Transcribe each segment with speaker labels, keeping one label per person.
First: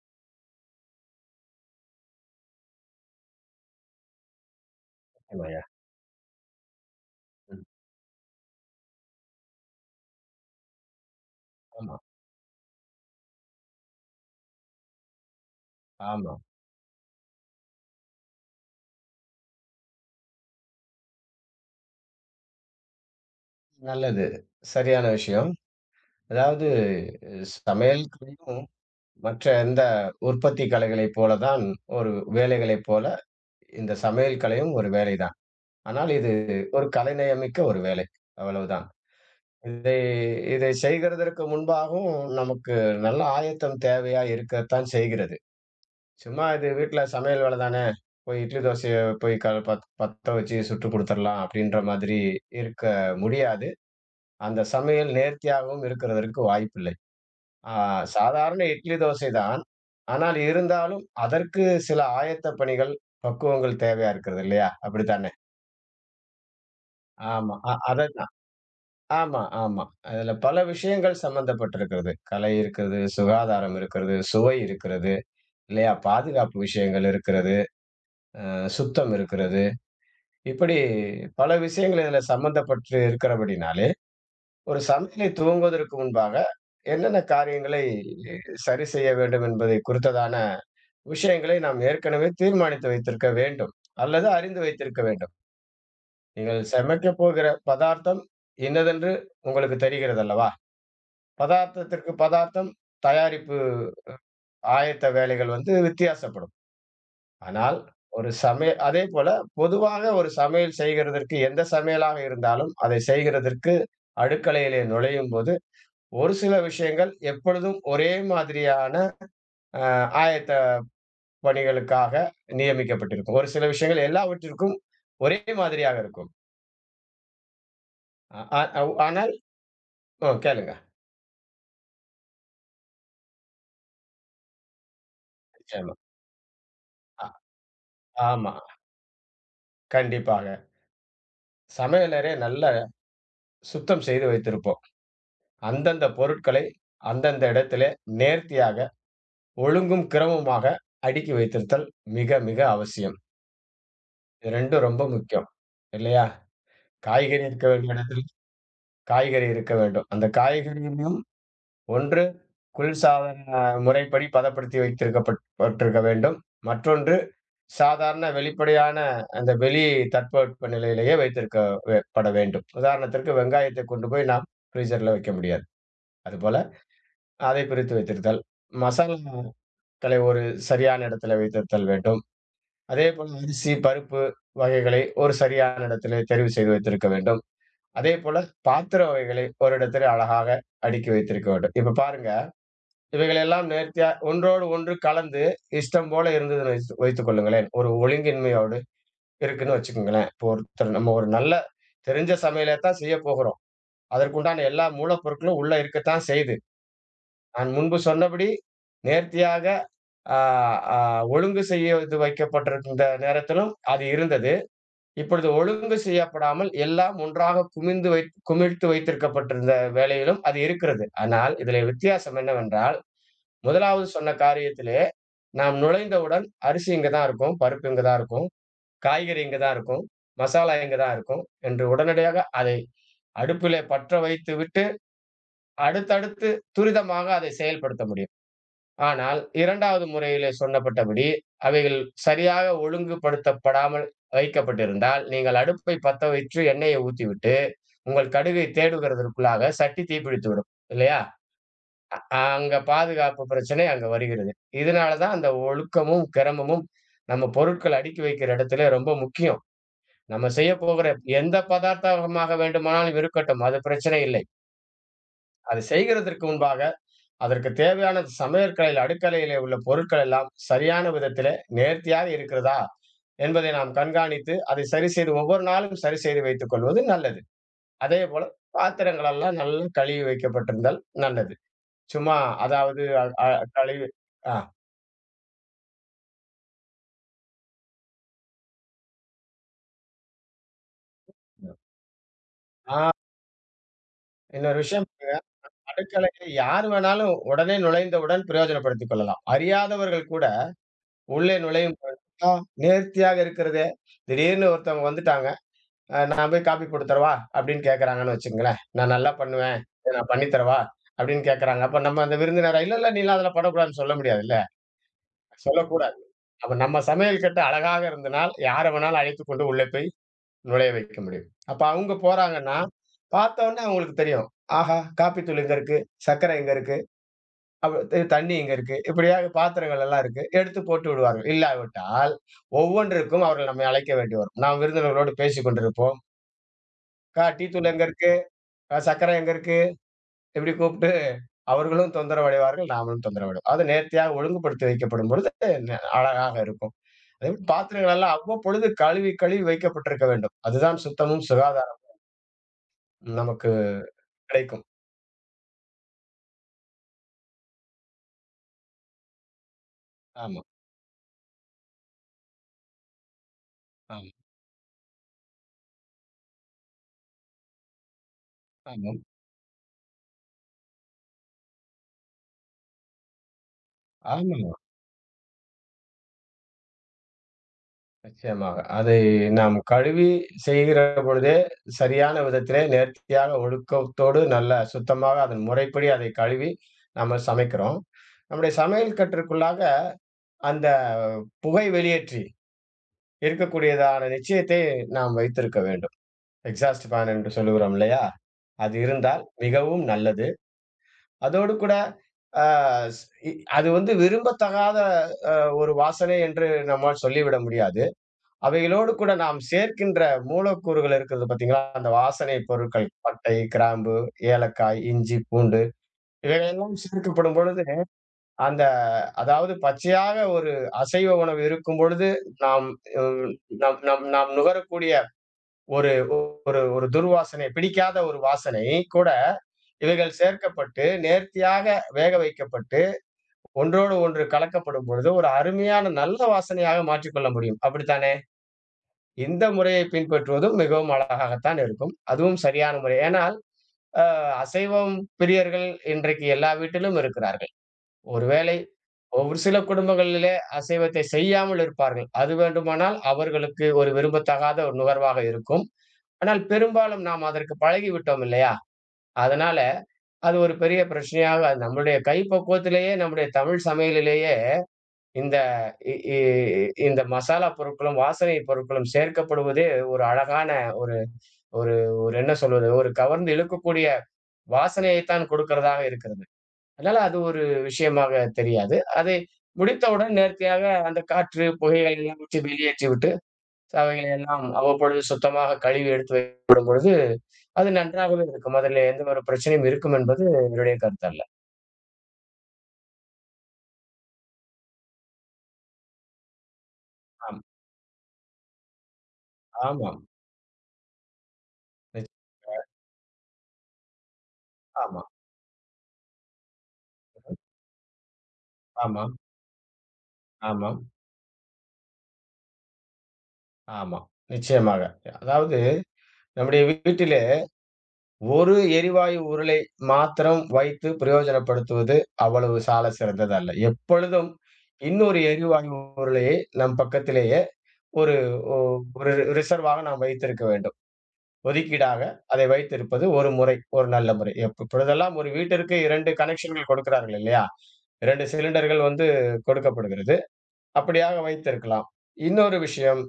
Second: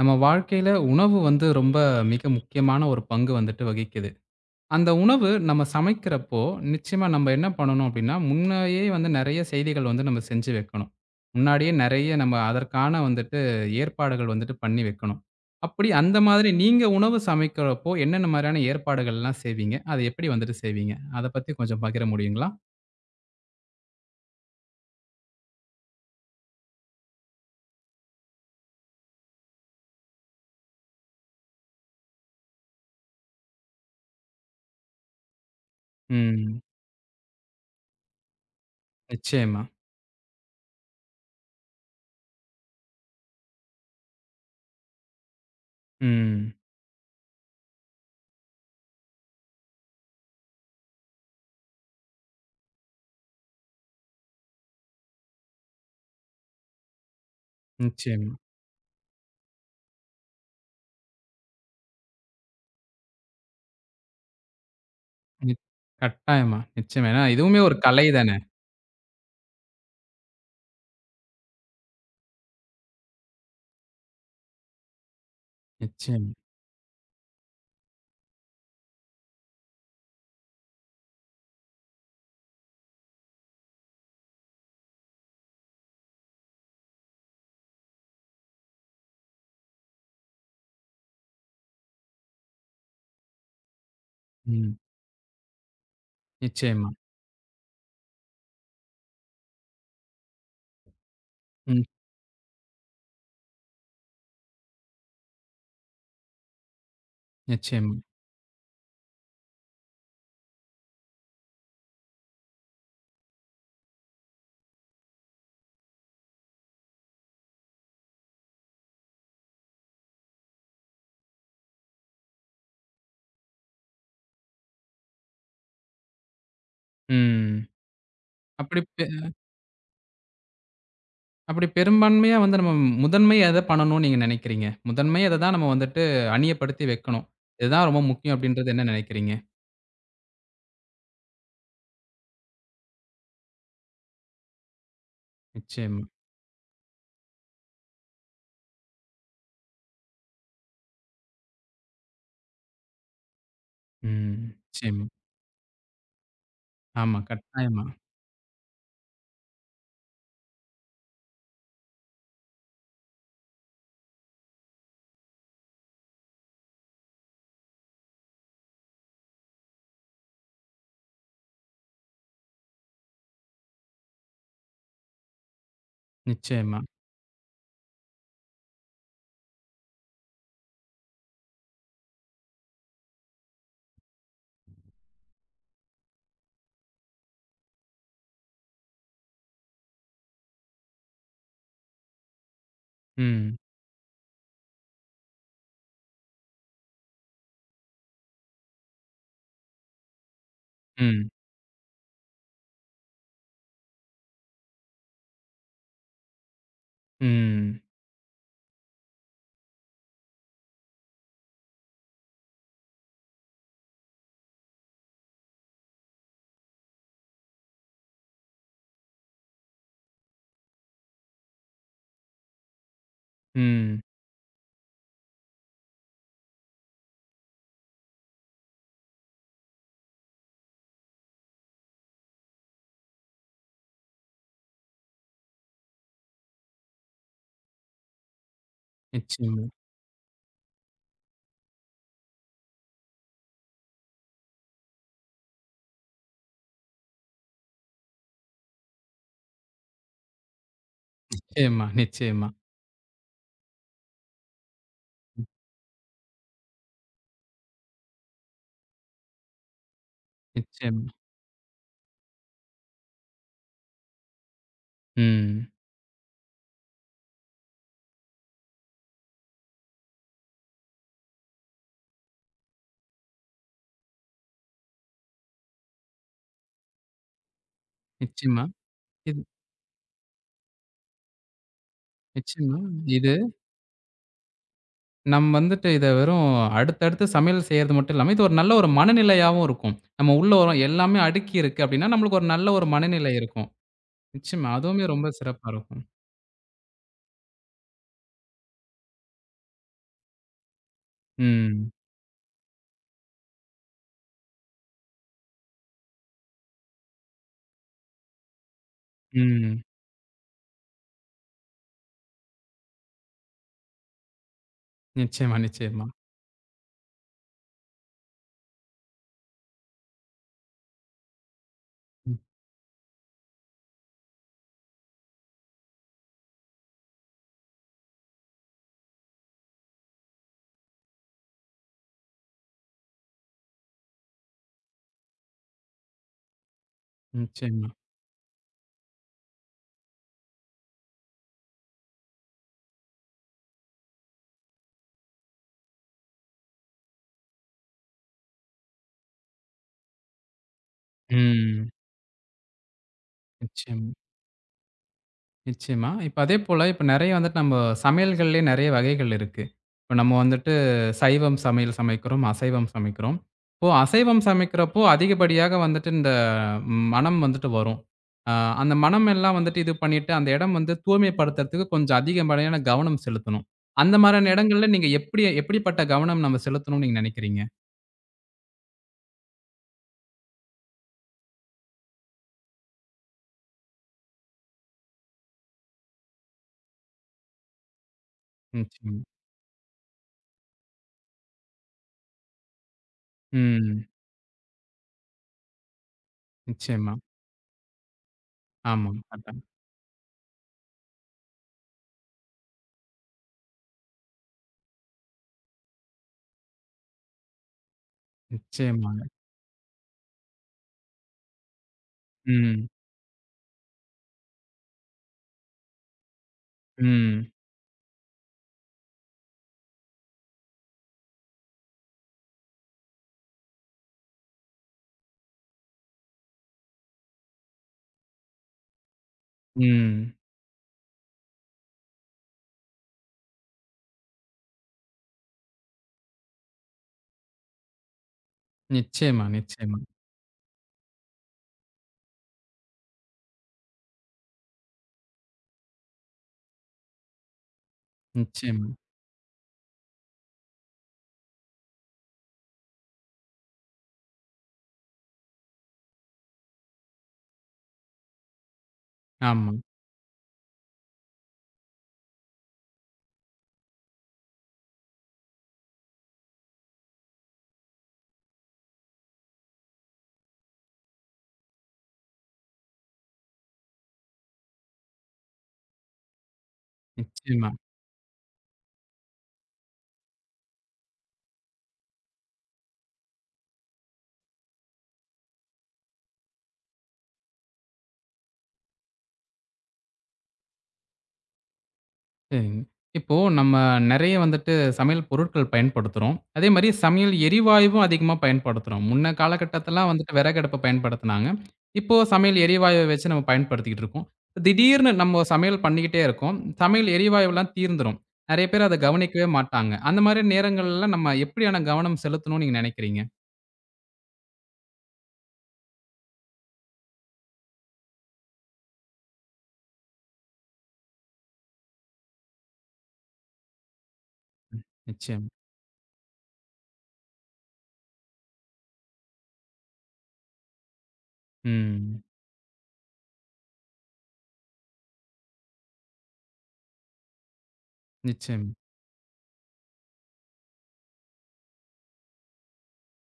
Speaker 1: நம்ம வாழ்க்கையில உணவு வந்து ரொம்ப மிக முக்கியமான ஒரு பங்கு வந்துட்டு வகிக்குது. அந்த உணவு
Speaker 2: உண்மையா?
Speaker 1: நம்ம சமைக்கிறப்போ, நிச்சயமா நம்ம என்ன
Speaker 2: ம்.
Speaker 1: பண்ணணும் அப்டின்னா, முன்னயே வந்து நெறைய செய்திகள் வந்து நம்ம செஞ்சு வைக்கணும். முன்னாடியே
Speaker 2: ஆமா,
Speaker 1: நெறைய நம்ம அதற்கான வந்துட்டு ஏற்பாடுகள் வந்துட்டு பண்ணி வைக்கணும். அப்படி அந்த
Speaker 2: ஆமா.
Speaker 1: மாதிரி நீங்க உணவு சமைக்கிறப்போ, என்னென்ன மாரியான ஏற்பாடுகள்லாம் செய்வீங்க? அத எப்படி வந்துட்டு செய்வீங்க? அத பத்தி கொஞ்சம் பகிர முடியுங்களா?
Speaker 2: நல்லது. சரியான விஷயம். அதாவது சமையல் துறையும் மற்ற எந்த உற்பத்தி கலைகளைப் போல தான் ஒரு வேலைகளைப் போல இந்த சமையல் கலையும் ஒரு வேலைதான். ஆனால் இது
Speaker 1: ம்.
Speaker 2: ஒரு கலைநயமிக்க ஒரு வேலை. அவ்வளவுதான்.
Speaker 1: நிச்சயமா.
Speaker 2: இதை இதை செய்கிறதற்கு முன்பாகவும் நமக்கு நல்ல ஆயத்தம் தேவையா இருக்கத்தான் செய்கிறது. சும்மா
Speaker 1: ம்.
Speaker 2: இது வீட்ல சமையல் வேலை தானே, போய் இட்லி, தோசைய போய் க பத் பத்த வச்சு சுட்டுக் குடுத்துறலாம் அப்படின்ற மாதிரி இருக்க முடியாது. அந்த சமையல் நேர்த்தியாகவும் இருக்கிறதற்கு வாய்ப்பில்லை. ஆ
Speaker 1: நிச்சயமா.
Speaker 2: சாதாரண இட்லி, தோசை தான். ஆனால் இருந்தாலும் அதற்கு சில ஆயத்த பணிகள், பக்குவங்கள் தேவையா இருக்கிறது இல்லையா? அப்படித்தானே?
Speaker 1: நி கட்டாயமா. நிச்சயமா. ஏன்னா,
Speaker 2: ஆமா.
Speaker 1: இதுவுமே
Speaker 2: அ
Speaker 1: ஒரு கலை
Speaker 2: அதத்தான்.
Speaker 1: தானே!
Speaker 2: ஆமா, ஆமா. அதுல பல விஷயங்கள் சம்பந்தப்பட்டிருக்கிறது. கலை இருக்கிறது, சுகாதாரம் இருக்கிறது, சுவை இருக்கிறது இல்லையா?
Speaker 1: நிச்சயமா.
Speaker 2: பாதுகாப்பு விஷயங்கள் இருக்கிறது, சுத்தம் இருக்கிறது. இப்படி பல விஷயங்கள் இதுல சம்பந்தப்பட்டு இருக்கிறபடினாலே ஒரு சமையலை துவங்குவதற்கு முன்பாக என்னென்ன காரியங்களை சரி செய்ய வேண்டும் என்பதை குறித்ததான விஷயங்களை நாம் ஏற்கனவே தீர்மானித்து வைத்திருக்க வேண்டும் அல்லது அறிந்து
Speaker 1: ம்.
Speaker 2: வைத்திருக்க வேண்டும். நீங்கள்
Speaker 1: நிச்சயமா.
Speaker 2: சமைக்க போகிற பதார்த்தம் இன்னதென்று உங்களுக்கு தெரிகிறது அல்லவா?
Speaker 1: ம்.
Speaker 2: பதார்த்தத்திற்கு பதார்த்தம் தயாரிப்பு ஆயத்த வேலைகள் வந்து வித்தியாசப்படும். ஆனால்
Speaker 1: நிச்சயமா.
Speaker 2: ஒரு சமைய அதேபோல பொதுவாக ஒரு சமையல் செய்கிறதற்கு எந்த சமையலாக இருந்தாலும் அதை செய்கிறதற்கு அடுக்கலையிலே நுழையும்போது ஒரு சில விஷயங்கள் எப்பொழுதும் ஒரே மாதிரியான ஆயத்த பணிகளுக்காக நியமிக்கப்பட்டிருக்கும். ஒரு சில விஷயங்கள் எல்லாவற்றிற்கும் ஒரே மாதிரியாக இருக்கும்.
Speaker 1: ம்.
Speaker 2: அ அ
Speaker 1: அப்படி
Speaker 2: அவ்
Speaker 1: பெ
Speaker 2: ஆனால் கேளுங்க.
Speaker 1: அப்படி பெரும்பான்மையா வந்து நம்ம முதன்மையா எத பண்ணணும்னு நீங்க நினைக்கிறீங்க? முதன்மையா இத தான் நம்ம
Speaker 2: நிச்சயமா.
Speaker 1: வந்துட்டு அணியப்படுத்தி வைக்கணும்.
Speaker 2: அ
Speaker 1: இதுதான் ரொம்ப முக்கியம்
Speaker 2: ஆமா.
Speaker 1: அப்படின்றது என்ன நினைக்கிறீங்க?
Speaker 2: கண்டிப்பாக. சமையலறை நல்லா சுத்தம் செய்து வைத்திருப்போம்.
Speaker 1: நிச்சயமா.
Speaker 2: அந்தந்த பொருட்களை அந்தந்த இடத்திலே நேர்த்தியாக, ஒழுங்கும் கிரமமாக அடுக்கி வைத்திருத்தல் மிக, மிக அவசியம்.
Speaker 1: ம்.
Speaker 2: இது 2ம் ரொம்ப
Speaker 1: நிச்சயமா.
Speaker 2: முக்கியம். இல்லையா?
Speaker 1: ஆமா.
Speaker 2: காய்கறி இருக்க
Speaker 1: கட்டாயமா.
Speaker 2: வேண்டிய இடத்தில் காய்கறி இருக்க வேண்டும். அந்த காய்கறியும் ஒன்று குளிர்சாதன முறைப்படி பதப்படுத்தி வைத்திருக்கப்பட் பட்டிருக்க வேண்டும். மற்றொன்று சாதாரண வெளிப்படையான அந்த வெளி தட்பவெட்ப நிலையிலேயே வைத்திருக்க வே பட வேண்டும். உதாரணத்திற்கு வெங்காயத்தை கொண்டு போய் நாம் ஃப்ரீசர்ல வைக்க முடியாது. அதுபோல
Speaker 1: நிச்சயமா.
Speaker 2: அதை பிரித்து வைத்திருத்தல். மசாலாக்களை ஒரு சரியான இடத்துல வைத்திருத்தல் வேண்டும். அதேபோல அரிசி, பருப்பு வகைகளை ஒரு சரியான இடத்திலே தெரிவு செய்து வைத்திருக்க வேண்டும். அதேபோல பாத்திர வகைகளை ஒரு இடத்திலே அழகாக அடுக்கி வைத்திருக்க வேண்டும். இப்ப பாருங்க
Speaker 1: ம்.
Speaker 2: இவைகளெல்லாம் நேர்த்தியா ஒன்றோடு ஒன்று கலந்து இஷ்டம் போல இருந்ததுன்னு வைத்துக் கொள்ளுங்களேன். ஒரு ஒழுங்கின்மையோடு இருக்குன்னு வச்சுக்கங்களேன். இப்போ ஒருத்தர் நம்ம
Speaker 1: ம்.
Speaker 2: ஒரு நல்ல தெரிஞ்ச சமையல தான் செய்யப் போகிறோம். அதற்குண்டான எல்லா மூலப்பொருட்களும் உள்ள இருக்கத்தான் செய்யுது. நான்
Speaker 1: ம்.
Speaker 2: முன்பு சொன்னபடி நேர்த்தியாக அ அ ஒழுங்கு செய்வது வைக்கப்பட்டிருந்த நேரத்திலும் அது இருந்தது. இப்பொழுது ஒழுங்கு செய்யப்படாமல் எல்லாம் ஒன்றாக குமிந்து வைத் குமிழ்த்து வைத்திருக்கப்பட்டிருந்த வேளையிலும் அது இருக்கிறது. ஆனால் இதிலே வித்தியாசம் என்னவென்றால்,
Speaker 1: ம்.
Speaker 2: முதலாவது சொன்ன காரியத்திலே நாம் நுழைந்தவுடன் அரிசி இங்க தான் இருக்கும், பருப்பு இங்க தான் இருக்கும், காய்கறி இங்க தான் இருக்கும், மசாலா இங்க தான் இருக்கும் என்று உடனடியாக அதை அடுப்பிலே பற்ற வைத்துவிட்டு, அடுத்தடுத்து துரிதமாக அதை செயல்படுத்த முடியும். ஆனால்
Speaker 1: நிச்சயமா.
Speaker 2: 2வது முறையிலே சொன்னப்பட்டபடி, அவைகள் சரியாக ஒழுங்குபடுத்தப்படாமல் வைக்கப்பட்டிருந்தால், நீங்கள் அடுப்பை பத்த வைத்து எண்ணெயை ஊத்திவிட்டு, உங்கள் கடுகை தேடுகிறதற்குள்ளாக சட்டி தீப்பிடித்துவிடும். இல்லையா?
Speaker 1: நிச்சயமா. நிச்சயமா.
Speaker 2: அங்க பாதுகாப்பு பிரச்சனை அங்க வருகிறது. இதனால தான் அந்த ஒழுக்கமும், கிரமமும் நம்ம பொருட்கள் அடுக்கி வைக்கிற இடத்துல ரொம்ப முக்கியம். நம்ம செய்யப்
Speaker 1: நிச்சயமா.
Speaker 2: போகிற எந்த பதார்த்தமாக வேண்டுமானாலும் இருக்கட்டும். அது பிரச்சனை இல்லை.
Speaker 1: ம்.
Speaker 2: அது செய்கிறதற்கு முன்பாக அதற்கு தேவையான சமையற்கலையில், அடுக்கலையிலே உள்ள பொருட்கள் எல்லாம் சரியான விதத்திலே நேர்த்தியாக இருக்கிறதா? என்பதை நாம் கண்காணித்து, அதை சரி செய்து ஒவ்வொரு நாளும் சரி செய்து வைத்துக் கொள்வது நல்லது. அதேபோல
Speaker 1: நிச்சயமா. இது
Speaker 2: பாத்திரங்களெல்லாம் நல்லா கழுவி வைக்கப்பட்டிருந்தால் நல்லது. சும்மா
Speaker 1: நிச்சயமா.
Speaker 2: அதாவது அ
Speaker 1: இது
Speaker 2: அ கழிவு ஆ.
Speaker 1: நம்ம வந்துட்டு இத வெறும் அடுத்தடுத்து சமையல் செய்றது மட்டும் இல்லாம, இது ஒரு நல்ல ஒரு மனநிலையாவும் இருக்கும். நம்ம உள்ள வரோம். எல்லாமே அடுக்கி இருக்கு அப்டின்னா, நம்மளுக்கு ஒரு நல்ல ஒரு
Speaker 2: ஆ
Speaker 1: மனநிலை இருக்கும். நிச்சயமா.
Speaker 2: இன்னொரு
Speaker 1: அதுவுமே
Speaker 2: விஷயம்
Speaker 1: ரொம்ப சிறப்பா இருக்கும்.
Speaker 2: அடுக்கலையில யார் வேணாலும் உடனே நுழைந்தவுடன் பிரயோஜனப்படுத்திக் கொள்ளலாம். அறியாதவர்கள் கூட உள்ளே
Speaker 1: ம்.
Speaker 2: நுழையும் பொழுது, "ஆ நேர்த்தியாக இருக்கிறதே!" திடீர்னு ஒருத்தவங்க வந்துட்டாங்க. "நான் போய் காப்பி போட்டு தரவா?" அப்படின்னு கேட்கறாங்கன்னு வச்சுக்கங்களேன். "நான் நல்லா பண்ணுவேன்.
Speaker 1: ம்.
Speaker 2: இத நான் பண்ணி தரவா?" அப்படின்னு கேட்கறாங்க. அப்ப நம்ம அந்த விருந்தினர, "இல்ல, இல்ல நீலாம் அதெல்லாம் பண்ணக்கூடாதுன்னு" சொல்ல முடியாதுல்ல.
Speaker 1: நிச்சயமா, நிச்சயமா.
Speaker 2: சொல்லக்கூடாது. அப்ப நம்ம சமையல் கட்டு அழகாக இருந்தனால், யார வேணாலும் அழைத்துக் கொண்டு உள்ளே போய் நுழைய வைக்க முடியும். அப்ப அவங்க
Speaker 1: ம்.
Speaker 2: போறாங்கன்னா, பார்த்தோனே அவங்களுக்கு தெரியும். ஆஹா! காப்பி தூள் இங்க இருக்கு, சர்க்கரை இங்க இருக்கு, அப்ப தண்ணி இங்க இருக்கு. இப்படியாக பாத்திரங்கள் எல்லாம் இருக்கு. எடுத்து போட்டு விடுவார்கள். இல்லாவிட்டால், ஒவ்வொன்றிற்கும் அவர்கள் நம்மை அழைக்க வேண்டி வரும். நாம் விருந்தினர்களோடு பேசிக் கொண்டிருப்போம். "அக்கா டீ தூள்
Speaker 1: நிச்சயமா.
Speaker 2: எங்க இருக்கு? சர்க்கரை எங்க இருக்கு?" இப்படி கூப்பிட்டு அவர்களும் தொந்தரவு அடைவார்கள், நாமளும் தொந்தரவு அடைவோம். அது நேர்த்தியாக ஒழுங்குபடுத்தி வைக்கப்படும் பொழுது ந அழகாக இருக்கும். அதேபோல பாத்திரங்கள் எல்லாம் அவ்வப்பொழுது கழுவி வைக்கப்பட்டிருக்க வேண்டும். அதுதான் சுத்தமும்
Speaker 1: ம்.
Speaker 2: சுகாதாரம் நமக்கு
Speaker 1: நிச்சயமா.
Speaker 2: கிடைக்கும்.
Speaker 1: நிச்சயமா. இப்ப அதே போல, இப்ப நெறைய வந்துட்டு நம்ம சமையல்கள்லயே நெறைய வகைகள் இருக்கு. இப்ப நம்ம
Speaker 2: ஆமா.
Speaker 1: வந்துட்டு சைவம் சமையல் சமைக்கிறோம், அசைவம் சமைக்கிறோம். இப்போ
Speaker 2: ஆம்.
Speaker 1: அசைவம் சமைக்கிறப்போ அதிகப்படியாக வந்துட்டு இந்த மணம் வந்துட்டு வரும். அ அந்த
Speaker 2: ஆமாம்.
Speaker 1: மணம் எல்லாம் வந்துட்டு இது பண்ணிட்டு, அந்த இடம் வந்து தூய்மைப்படுத்துறதுக்கு கொஞ்சம் அதிகப்படியான கவனம் செலுத்தணும். அந்த மாரியான
Speaker 2: ஆமாமா.
Speaker 1: இடங்கள்ல நீங்க எப்படி எப்படிப்பட்ட கவனம் நம்ம செலுத்தணும்னு நீங்க நெனைக்கிறீங்க?
Speaker 2: நிச்சயமாக. அதை நாம் கழுவி செய்கிற பொழுதே, சரியான விதத்திலே நேர்த்தியாக ஒழுக்கத்தோடு நல்ல சுத்தமாக அதன் முறைப்படி அதை கழுவி நம்ம சமைக்கிறோம். நம்முடைய சமையல்
Speaker 1: நிச்சயமா.
Speaker 2: கட்டுக்குள்ளாக அந்த புகை வெளியேற்றி
Speaker 1: ம்.
Speaker 2: இருக்கக்கூடியதான நிச்சயத்தை நாம் வைத்திருக்க வேண்டும். எக்ஸாஸ்ட்
Speaker 1: நிச்சயமா.
Speaker 2: ஃபேன் என்று சொல்லுகிறோம் இல்லையா? அது
Speaker 1: ஆமாம்.
Speaker 2: இருந்தால்
Speaker 1: அதான்.
Speaker 2: மிகவும் நல்லது. அதோடு கூட அ ஸ் இ அது வந்து விரும்பத்தகாத அ ஒரு வாசனை என்று நம்மால் சொல்லிவிட முடியாது. அவைகளோடு
Speaker 1: நிச்சயமாங்க.
Speaker 2: கூட நாம் சேர்க்கின்ற மூலக்கூறுகள் இருக்கிறது பார்த்தீங்களா? அந்த வாசனை
Speaker 1: ம்.
Speaker 2: பொருட்கள் பட்டை, கிராம்பு, ஏலக்காய், இஞ்சி, பூண்டு இவைகளெல்லாம்
Speaker 1: ம்.
Speaker 2: சேர்க்கப்படும் பொழுது, அந்த அதாவது பச்சையாக ஒரு அசைவ உணவு இருக்கும் பொழுது, நாம் ம் நம் நம் நாம் நுகரக்கூடிய ஒரு ஒரு ஒரு துர்வாசனை, பிடிக்காத ஒரு வாசனை கூட
Speaker 1: ம்.
Speaker 2: இவைகள் சேர்க்கப்பட்டு, நேர்த்தியாக வேக வைக்கப்பட்டு, ஒன்றோடு ஒன்று கலக்கப்படும் பொழுது, ஒரு அருமையான நல்ல வாசனையாக மாற்றிக்கொள்ள முடியும். அப்படித்தானே?
Speaker 1: நிச்சயமா,
Speaker 2: இந்த
Speaker 1: நிச்சயமா.
Speaker 2: முறையை பின்பற்றுவதும் மிகவும் அழகாகத்தான் இருக்கும். அதுவும் சரியான முறை. ஏனால், அ அசைவம் பிரியர்கள் இன்றைக்கு எல்லா வீட்டிலும் இருக்கிறார்கள். ஒருவேளை
Speaker 1: நிச்சயமா.
Speaker 2: ஒரு சில குடும்பங்களிலே அசைவத்தை செய்யாமல் இருப்பார்கள். அது வேண்டுமானால் அவர்களுக்கு ஒரு விரும்பத்தகாத ஒரு நுகர்வாக இருக்கும். ஆனால் பெரும்பாலும் நாம் அதற்கு பழகிவிட்டோம் இல்லையா?
Speaker 1: ஆமா.
Speaker 2: அதனால அது ஒரு பெரிய பிரச்சனையாக அது நம்முடைய கைப்பக்குவத்திலேயே நம்முடைய தமிழ் சமையலிலேயே இந்த இ இ இந்த மசாலா பொருட்களும், வாசனை பொருட்களும் சேர்க்கப்படுவதே ஒரு அழகான ஒரு ஒரு ஒரு என்ன சொல்வது? ஒரு கவர்ந்து இழுக்கக்கூடிய வாசனையைத்தான் கொடுக்கிறதாக இருக்கிறது. அதனால அது ஒரு
Speaker 1: நிச்சயமா.
Speaker 2: விஷயமாக தெரியாது. அதை முடித்தவுடன் நேர்த்தியாக அந்த காற்று, புகைகளை எல்லாம் விட்டு வெளியேற்றிவிட்டு, அவைகளை எல்லாம் அவ்வப்பொழுது சுத்தமாக கழுவி எடுத்து வைக்கப்படும் பொழுது, அது நன்றாகவே இருக்கும். அதில எந்த ஒரு பிரச்சனையும் இருக்கும் என்பது என்னுடைய கருத்தல்ல.
Speaker 1: சரிங்க. இப்போ நம்ம நெறைய வந்துட்டு சமையல் பொருட்கள் பயன்படுத்துறோம். அதே மாரி சமையல்
Speaker 2: ஆம்.
Speaker 1: எரிவாயுவும் அதிகமா பயன்படுத்துறோம். முன்ன காலகட்டத்தலாம்
Speaker 2: ஆமாம்.
Speaker 1: வந்துட்டு விறகு அடுப்ப பயன்படுத்துனாங்க. இப்போ
Speaker 2: நிச்
Speaker 1: சமையல் எரிவாயுவ வச்சு நம்ம பயன்படுத்திக்கிட்டு இருக்கோம். திடீர்னு
Speaker 2: ஆமா,
Speaker 1: நம்ம சமையல் பண்ணிக்கிட்டே இருக்கோம். சமையல் எரிவாயுவெல்லாம் தீர்ந்துரும். நெறைய பேர் அத
Speaker 2: ஆமாம்,
Speaker 1: கவனிக்கவே மாட்டாங்க. அந்த மாரி
Speaker 2: ஆமாம்,
Speaker 1: நேரங்கள்ல நம்ம எப்படியான கவனம் செலுத்தணும்னு நீங்க நினைக்கிறீங்க?
Speaker 2: ஆமாம். நிச்சயமாக. அதாவது நம்முடைய வீட்டிலே ஒரு எரிவாயு உருளை மாத்திரம் வைத்து பிரயோஜனப்படுத்துவது அவ்வளவு சால சிறந்ததல்ல. எப்பொழுதும் இன்னொரு
Speaker 1: நிச்சயம்.
Speaker 2: எரிவாயு உருளையை நம் பக்கத்திலேயே ஒரு ஒ ஒரு ரிசர்வாக நாம் வைத்திருக்க வேண்டும். ஒதுக்கீடாக
Speaker 1: ம்.
Speaker 2: அதை வைத்திருப்பது ஒரு முறை, ஒரு நல்ல முறை. இப்பொழுதெல்லாம் ஒரு வீட்டிற்கு 2 கனெக்ஷன்கள் கொடுக்கிறார்கள் இல்லையா? 2
Speaker 1: நிச்சயம்,
Speaker 2: சிலிண்டர்கள் வந்து கொடுக்கப்படுகிறது. அப்படியாக வைத்திருக்கலாம். இன்னொரு விஷயம்,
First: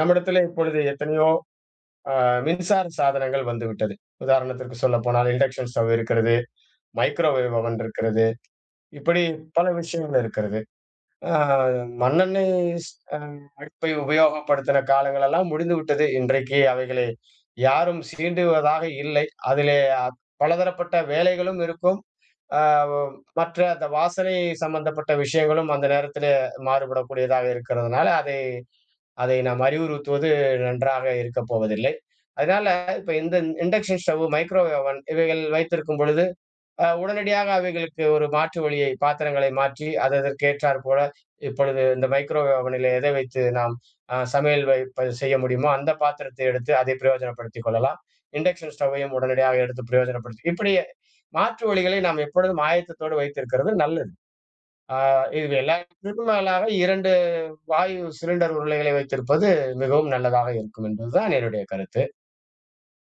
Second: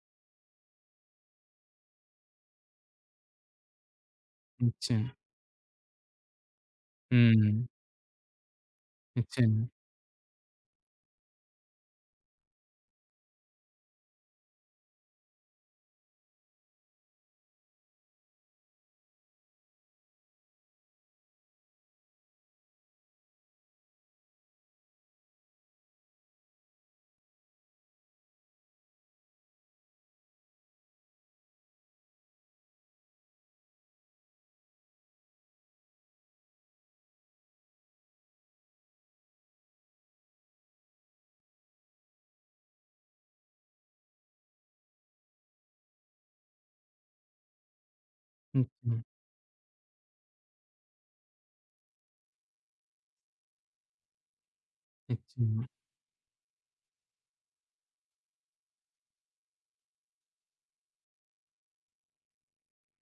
Speaker 2: நம்மிடத்திலே இப்பொழுது எத்தனையோ அ மின்சார சாதனங்கள் வந்துவிட்டது. உதாரணத்திற்கு
Speaker 1: நிச்சயம்.
Speaker 2: சொல்லப்போனால் இண்டக்ஷன் ஸ்டவ் இருக்கிறது, மைக்ரோவேவ்
Speaker 1: ம்.
Speaker 2: ஓவன் இருக்கிறது. இப்படி
Speaker 1: நிச்சயம்,
Speaker 2: பல விஷயங்கள் இருக்கிறது. அ மண்ணெண்ணெய் ஸ் அ அடுப்பை உபயோகப்படுத்தின காலங்கள் எல்லாம் முடிந்துவிட்டது. இன்றைக்கு அவைகளை யாரும் சீண்டுவதாக இல்லை. அதிலே பலதரப்பட்ட வேலைகளும் இருக்கும். அ வ் மற்ற அந்த வாசனை சம்பந்தப்பட்ட விஷயங்களும் அந்த நேரத்திலே மாறுபடக்கூடியதாக இருக்கிறதுனால, அதை அதை நாம் அறிவுறுத்துவது நன்றாக இருக்கப் போவதில்லை. அதனால இப்ப இந்த இண்டக்ஷன் ஸ்டவ்வு, மைக்ரோவேவ் அவன் இவைகள் வைத்திருக்கும் பொழுது, உடனடியாக அவைகளுக்கு ஒரு மாற்று வழியை பாத்திரங்களை மாற்றி, அது அதற்கேற்றாற்போல இப்பொழுது இந்த மைக்ரோவேவ் அவனிலே எதை வைத்து நாம் சமையல் செய்ய முடியுமோ, அந்த பாத்திரத்தை எடுத்து அதை பிரயோஜனப்படுத்திக் கொள்ளலாம். இண்டக்ஷன்
Speaker 1: நிச்சயம்,
Speaker 2: ஸ்டவ்வையும் உடனடியாக எடுத்து பிரயோஜனப்படுத்தி இப்படி மாற்று வழிகளை நாம் எப்பொழுதும் ஆயத்தத்தோடு வைத்திருக்கிறது நல்லது. ஆ இது
Speaker 1: நிச்சயமா.
Speaker 2: எல்லாத்திற்கும் மேலாக 2 வாயு சிலிண்டர் உருளைகளை வைத்திருப்பது மிகவும் நல்லதாக இருக்கும் என்பதுதான் என்னுடைய கருத்து.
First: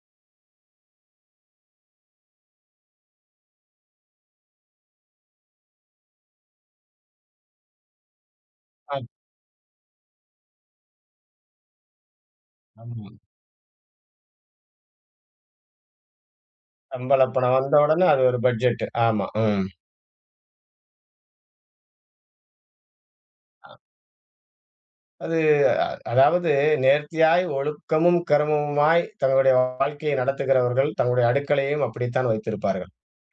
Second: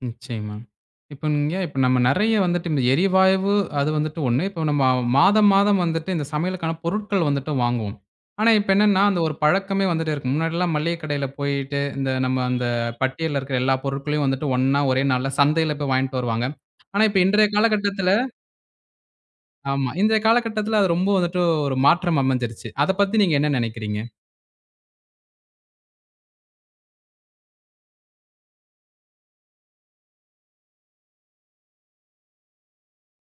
Speaker 1: நிச்சயமா. இப்ப நம்ம நெறைய வந்துட்டு இந்த எரிவாயு அது வந்துட்டு ஒண்ணு. இப்ப நம்ம மாதம், மாதம் வந்துட்டு இந்த சமையலுக்கான பொருட்கள் வந்துட்டு வாங்குவோம். ஆனா, இப்ப என்னன்னா
Speaker 2: ஆம்,
Speaker 1: அந்த ஒரு பழக்கமே வந்துட்டே இருக்கு. முன்னாடிலாம் மளிகை கடையில போயிட்டு, இந்த நம்ம அந்த
Speaker 2: ஆமா.
Speaker 1: பட்டியல்ல இருக்கிற எல்லா பொருட்களையும் வந்துட்டு ஒண்ணா ஒரே நாள்ல சந்தையில போய் வாங்கிட்டு வருவாங்க. ஆனா, இப்ப
Speaker 2: சம்பள
Speaker 1: இன்றைய
Speaker 2: பணம் வந்த உடனே
Speaker 1: காலகட்டத்தில
Speaker 2: அது ஒரு பட்ஜெட். ஆமா. ம்.
Speaker 1: ஆமா. இன்றைய காலகட்டத்தில அது ரொம்ப வந்துட்டு ஒரு மாற்றம் அமைஞ்சிருச்சு. அத பத்தி நீங்க என்ன நெனைக்கிறீங்க?
Speaker 2: அது அதாவது நேர்த்தியாய் ஒழுக்கமும், கருமமுமாய் தங்களுடைய வாழ்க்கையை நடத்துகிறவர்கள் தங்களுடைய அடுக்களையும் அப்படித்தான் வைத்திருப்பார்கள்.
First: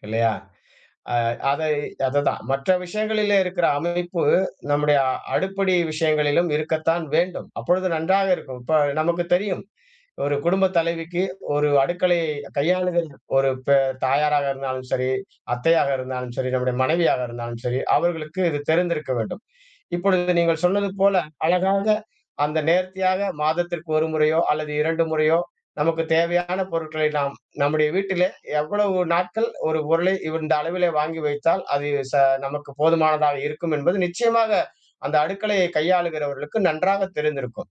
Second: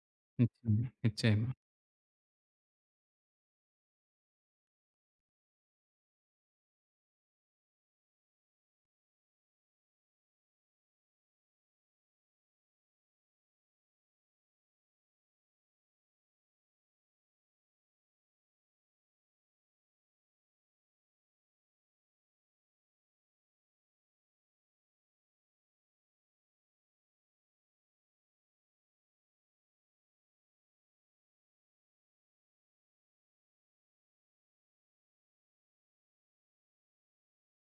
Speaker 2: இல்லையா?
Speaker 1: நிச்சயமா,
Speaker 2: அ
Speaker 1: நிச்சயமா,
Speaker 2: அதை அதுதான். மற்ற விஷயங்களிலே இருக்கிற அமைப்பு நம்முடைய அடிப்படை விஷயங்களிலும் இருக்கத்தான் வேண்டும். அப்பொழுது நன்றாக இருக்கும். இப்ப நமக்கு தெரியும். ஒரு குடும்ப தலைவிக்கு ஒரு அடுக்கலையை கையாளுதல் ஒரு பெ தாயாராக இருந்தாலும் சரி, அத்தையாக இருந்தாலும் சரி, நம்முடைய மனைவியாக இருந்தாலும் சரி, அவர்களுக்கு இது தெரிந்திருக்க வேண்டும். இப்பொழுது நீங்கள் சொன்னது போல அழகாக அந்த நேர்த்தியாக மாதத்திற்கு 1 முறையோ அல்லது 2 முறையோ நமக்கு தேவையான பொருட்களை நாம் நம்முடைய வீட்டிலே எவ்வளவு நாட்கள் ஒரு பொருளை இந்த அளவிலே வாங்கி வைத்தால் அது ச நமக்கு போதுமானதாக இருக்கும் என்பது நிச்சயமாக அந்த அடுக்கலையை கையாளுகிறவர்களுக்கு நன்றாக தெரிந்திருக்கும்.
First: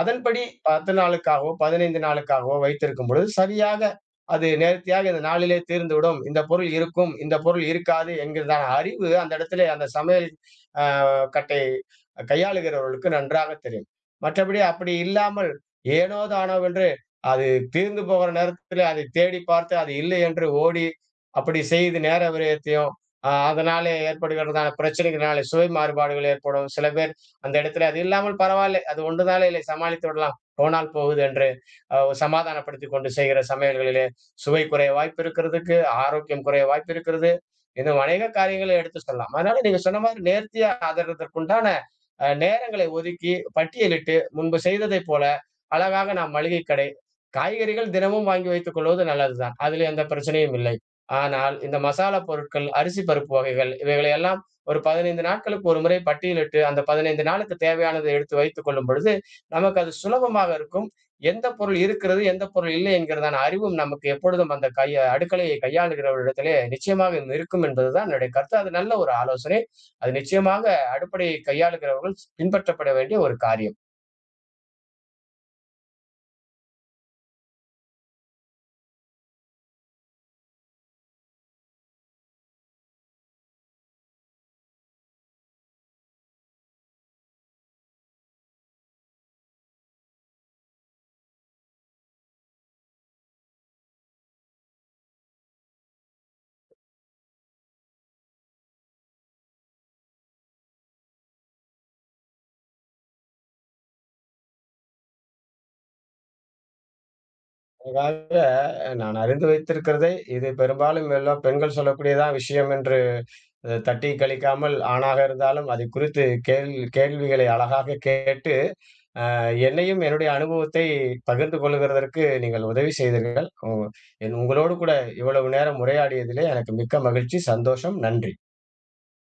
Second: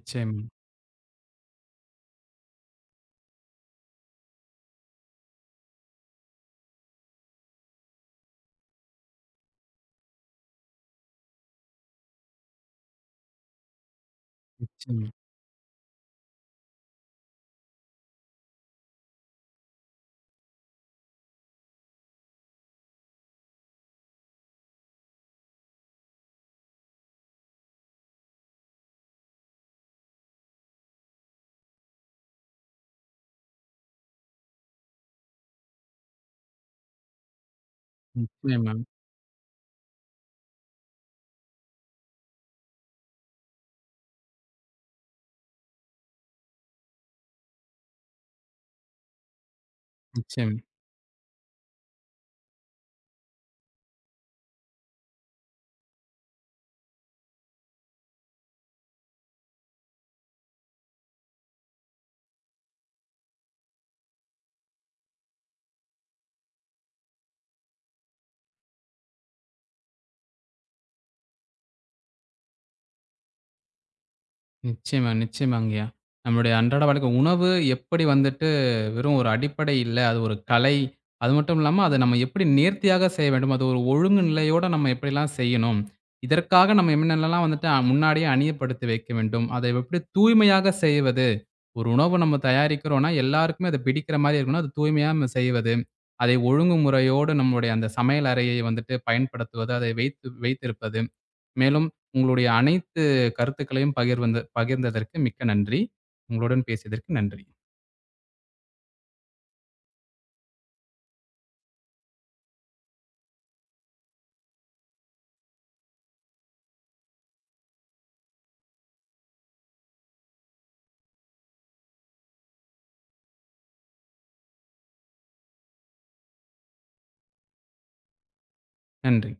Speaker 2: அதன்படி 10 நாளுக்காகவோ, 15 நாளுக்காகவோ வைத்திருக்கும் பொழுது, சரியாக அது நேர்த்தியாக இந்த நாளிலே தீர்ந்துவிடும். இந்த பொருள் இருக்கும், இந்த பொருள் இருக்காது என்கிறதான அறிவு அந்த இடத்திலே அந்த சமையல் அ கட்டை கையாளுகிறவர்களுக்கு நன்றாக தெரியும். மற்றபடி அப்படி
Speaker 1: நிச்சயமா,
Speaker 2: இல்லாமல் ஏனோ தானோவென்று அது தீர்ந்து போகிற நேரத்திலே அதை தேடி பார்த்து அது இல்லை என்று ஓடி, அப்படி செய்து நேர விரயத்தையும், அதனாலே ஏற்படுகிறதான பிரச்சனைகள்னாலே சுவை மாறுபாடுகள் ஏற்படும். சில பேர் அந்த இடத்துல அது இல்லாமல் பரவாயில்லை. அது ஒன்றுதானே இல்லை சமாளித்து விடலாம். போனால் போகுது என்று அ சமாதானப்படுத்திக் கொண்டு செய்கிற சமையல்களிலே சுவை குறைய வாய்ப்பு இருக்கிறதுக்கு, ஆரோக்கியம் குறைய வாய்ப்பு இருக்கிறது. இன்னும் அநேக
Speaker 1: நிச்சயமா,
Speaker 2: காரியங்களை எடுத்து சொல்லலாம். அதனால நீங்க சொன்ன மாதிரி நேர்த்தியா ஆதரதற்குண்டான நேரங்களை ஒதுக்கி, பட்டியலிட்டு முன்பு செய்ததைப் போல அழகாக நாம் மளிகை கடை, காய்கறிகள் தினமும் வாங்கி வைத்துக் கொள்வது நல்லதுதான். அதிலே எந்த பிரச்சனையும்
Speaker 1: நிச்சயமா.
Speaker 2: இல்லை. ஆனால் இந்த மசாலா பொருட்கள், அரிசி பருப்பு வகைகள் இவைகளை எல்லாம் ஒரு 15 நாட்களுக்கு ஒரு முறை பட்டியலிட்டு, அந்த 15 நாளுக்கு தேவையானதை எடுத்து வைத்துக் கொள்ளும் பொழுது, நமக்கு அது சுலபமாக இருக்கும். எந்த பொருள் இருக்கிறது, எந்த பொருள் இல்லை என்கிறதான அறிவும் நமக்கு எப்பொழுதும் அந்த அடுக்கலையை கையாளுகிறவரிடத்திலே நிச்சயமாக இருக்கும் என்பதுதான் என்னுடைய கருத்து. அது நல்ல ஒரு ஆலோசனை. அது நிச்சயமாக அடுப்படையை கையாளுகிறவர்கள் பின்பற்றப்பட வேண்டிய ஒரு காரியம்.
Speaker 1: நிச்சயமா, நிச்சயமாங்கய்யா. நம்மளுடைய அன்றாட வாழ்க்கை உணவு எப்படி வந்துட்டு வெறும் ஒரு அடிப்படை இல்ல, அது ஒரு கலை. அது மட்டும் இல்லாம அத நம்ம எப்படி நேர்த்தியாக செய்ய வேண்டும், அது ஒரு ஒழுங்கு நிலையோட நம்ம எப்படிலாம் செய்யணும். இதற்காக நம்ம என்னென்னலாம் வந்துட்டு முன்னாடியே அணியப்படுத்தி வைக்க வேண்டும். அதை எப்படி தூய்மையாக செய்வது. ஒரு உணவு நம்ம தயாரிக்கிறோம்னா, எல்லாருக்குமே அது பிடிக்கிற மாரி இருக்கணும். அது தூய்மையா நம்ம செய்வது. அதை ஒழுங்குமுறையோடு நம்மளுடைய அந்த சமையல் அறையை வந்துட்டு பயன்படுத்துவது. அதை வைத்து வைத்திருப்பது. மேலும் உங்களுடைய அனைத்து கருத்துக்களையும் பகிர்ந்ததற்கு மிக்க நன்றி. உங்களுடன் பேசியதற்கு நன்றி.
Speaker 2: அதுக்காக நான் அறிந்து வைத்திருக்கிறதை, இது பெரும்பாலும் எல்லா பெண்கள் சொல்லக்கூடியதான் விஷயம் என்று தட்டி கழிக்காமல், ஆணாக இருந்தாலும் அதை குறித்து கேள்விகளை அழகாக கேட்டு, அ என்னையும் என்னுடைய அனுபவத்தை பகிர்ந்து கொள்ளுகிறதற்கு நீங்கள் உதவி செய்தீர்கள். உ என் உங்களோடு கூட இவ்வளவு நேரம் உரையாடியதிலே எனக்கு மிக்க மகிழ்ச்சி, சந்தோஷம். நன்றி.
Speaker 1: நன்றி.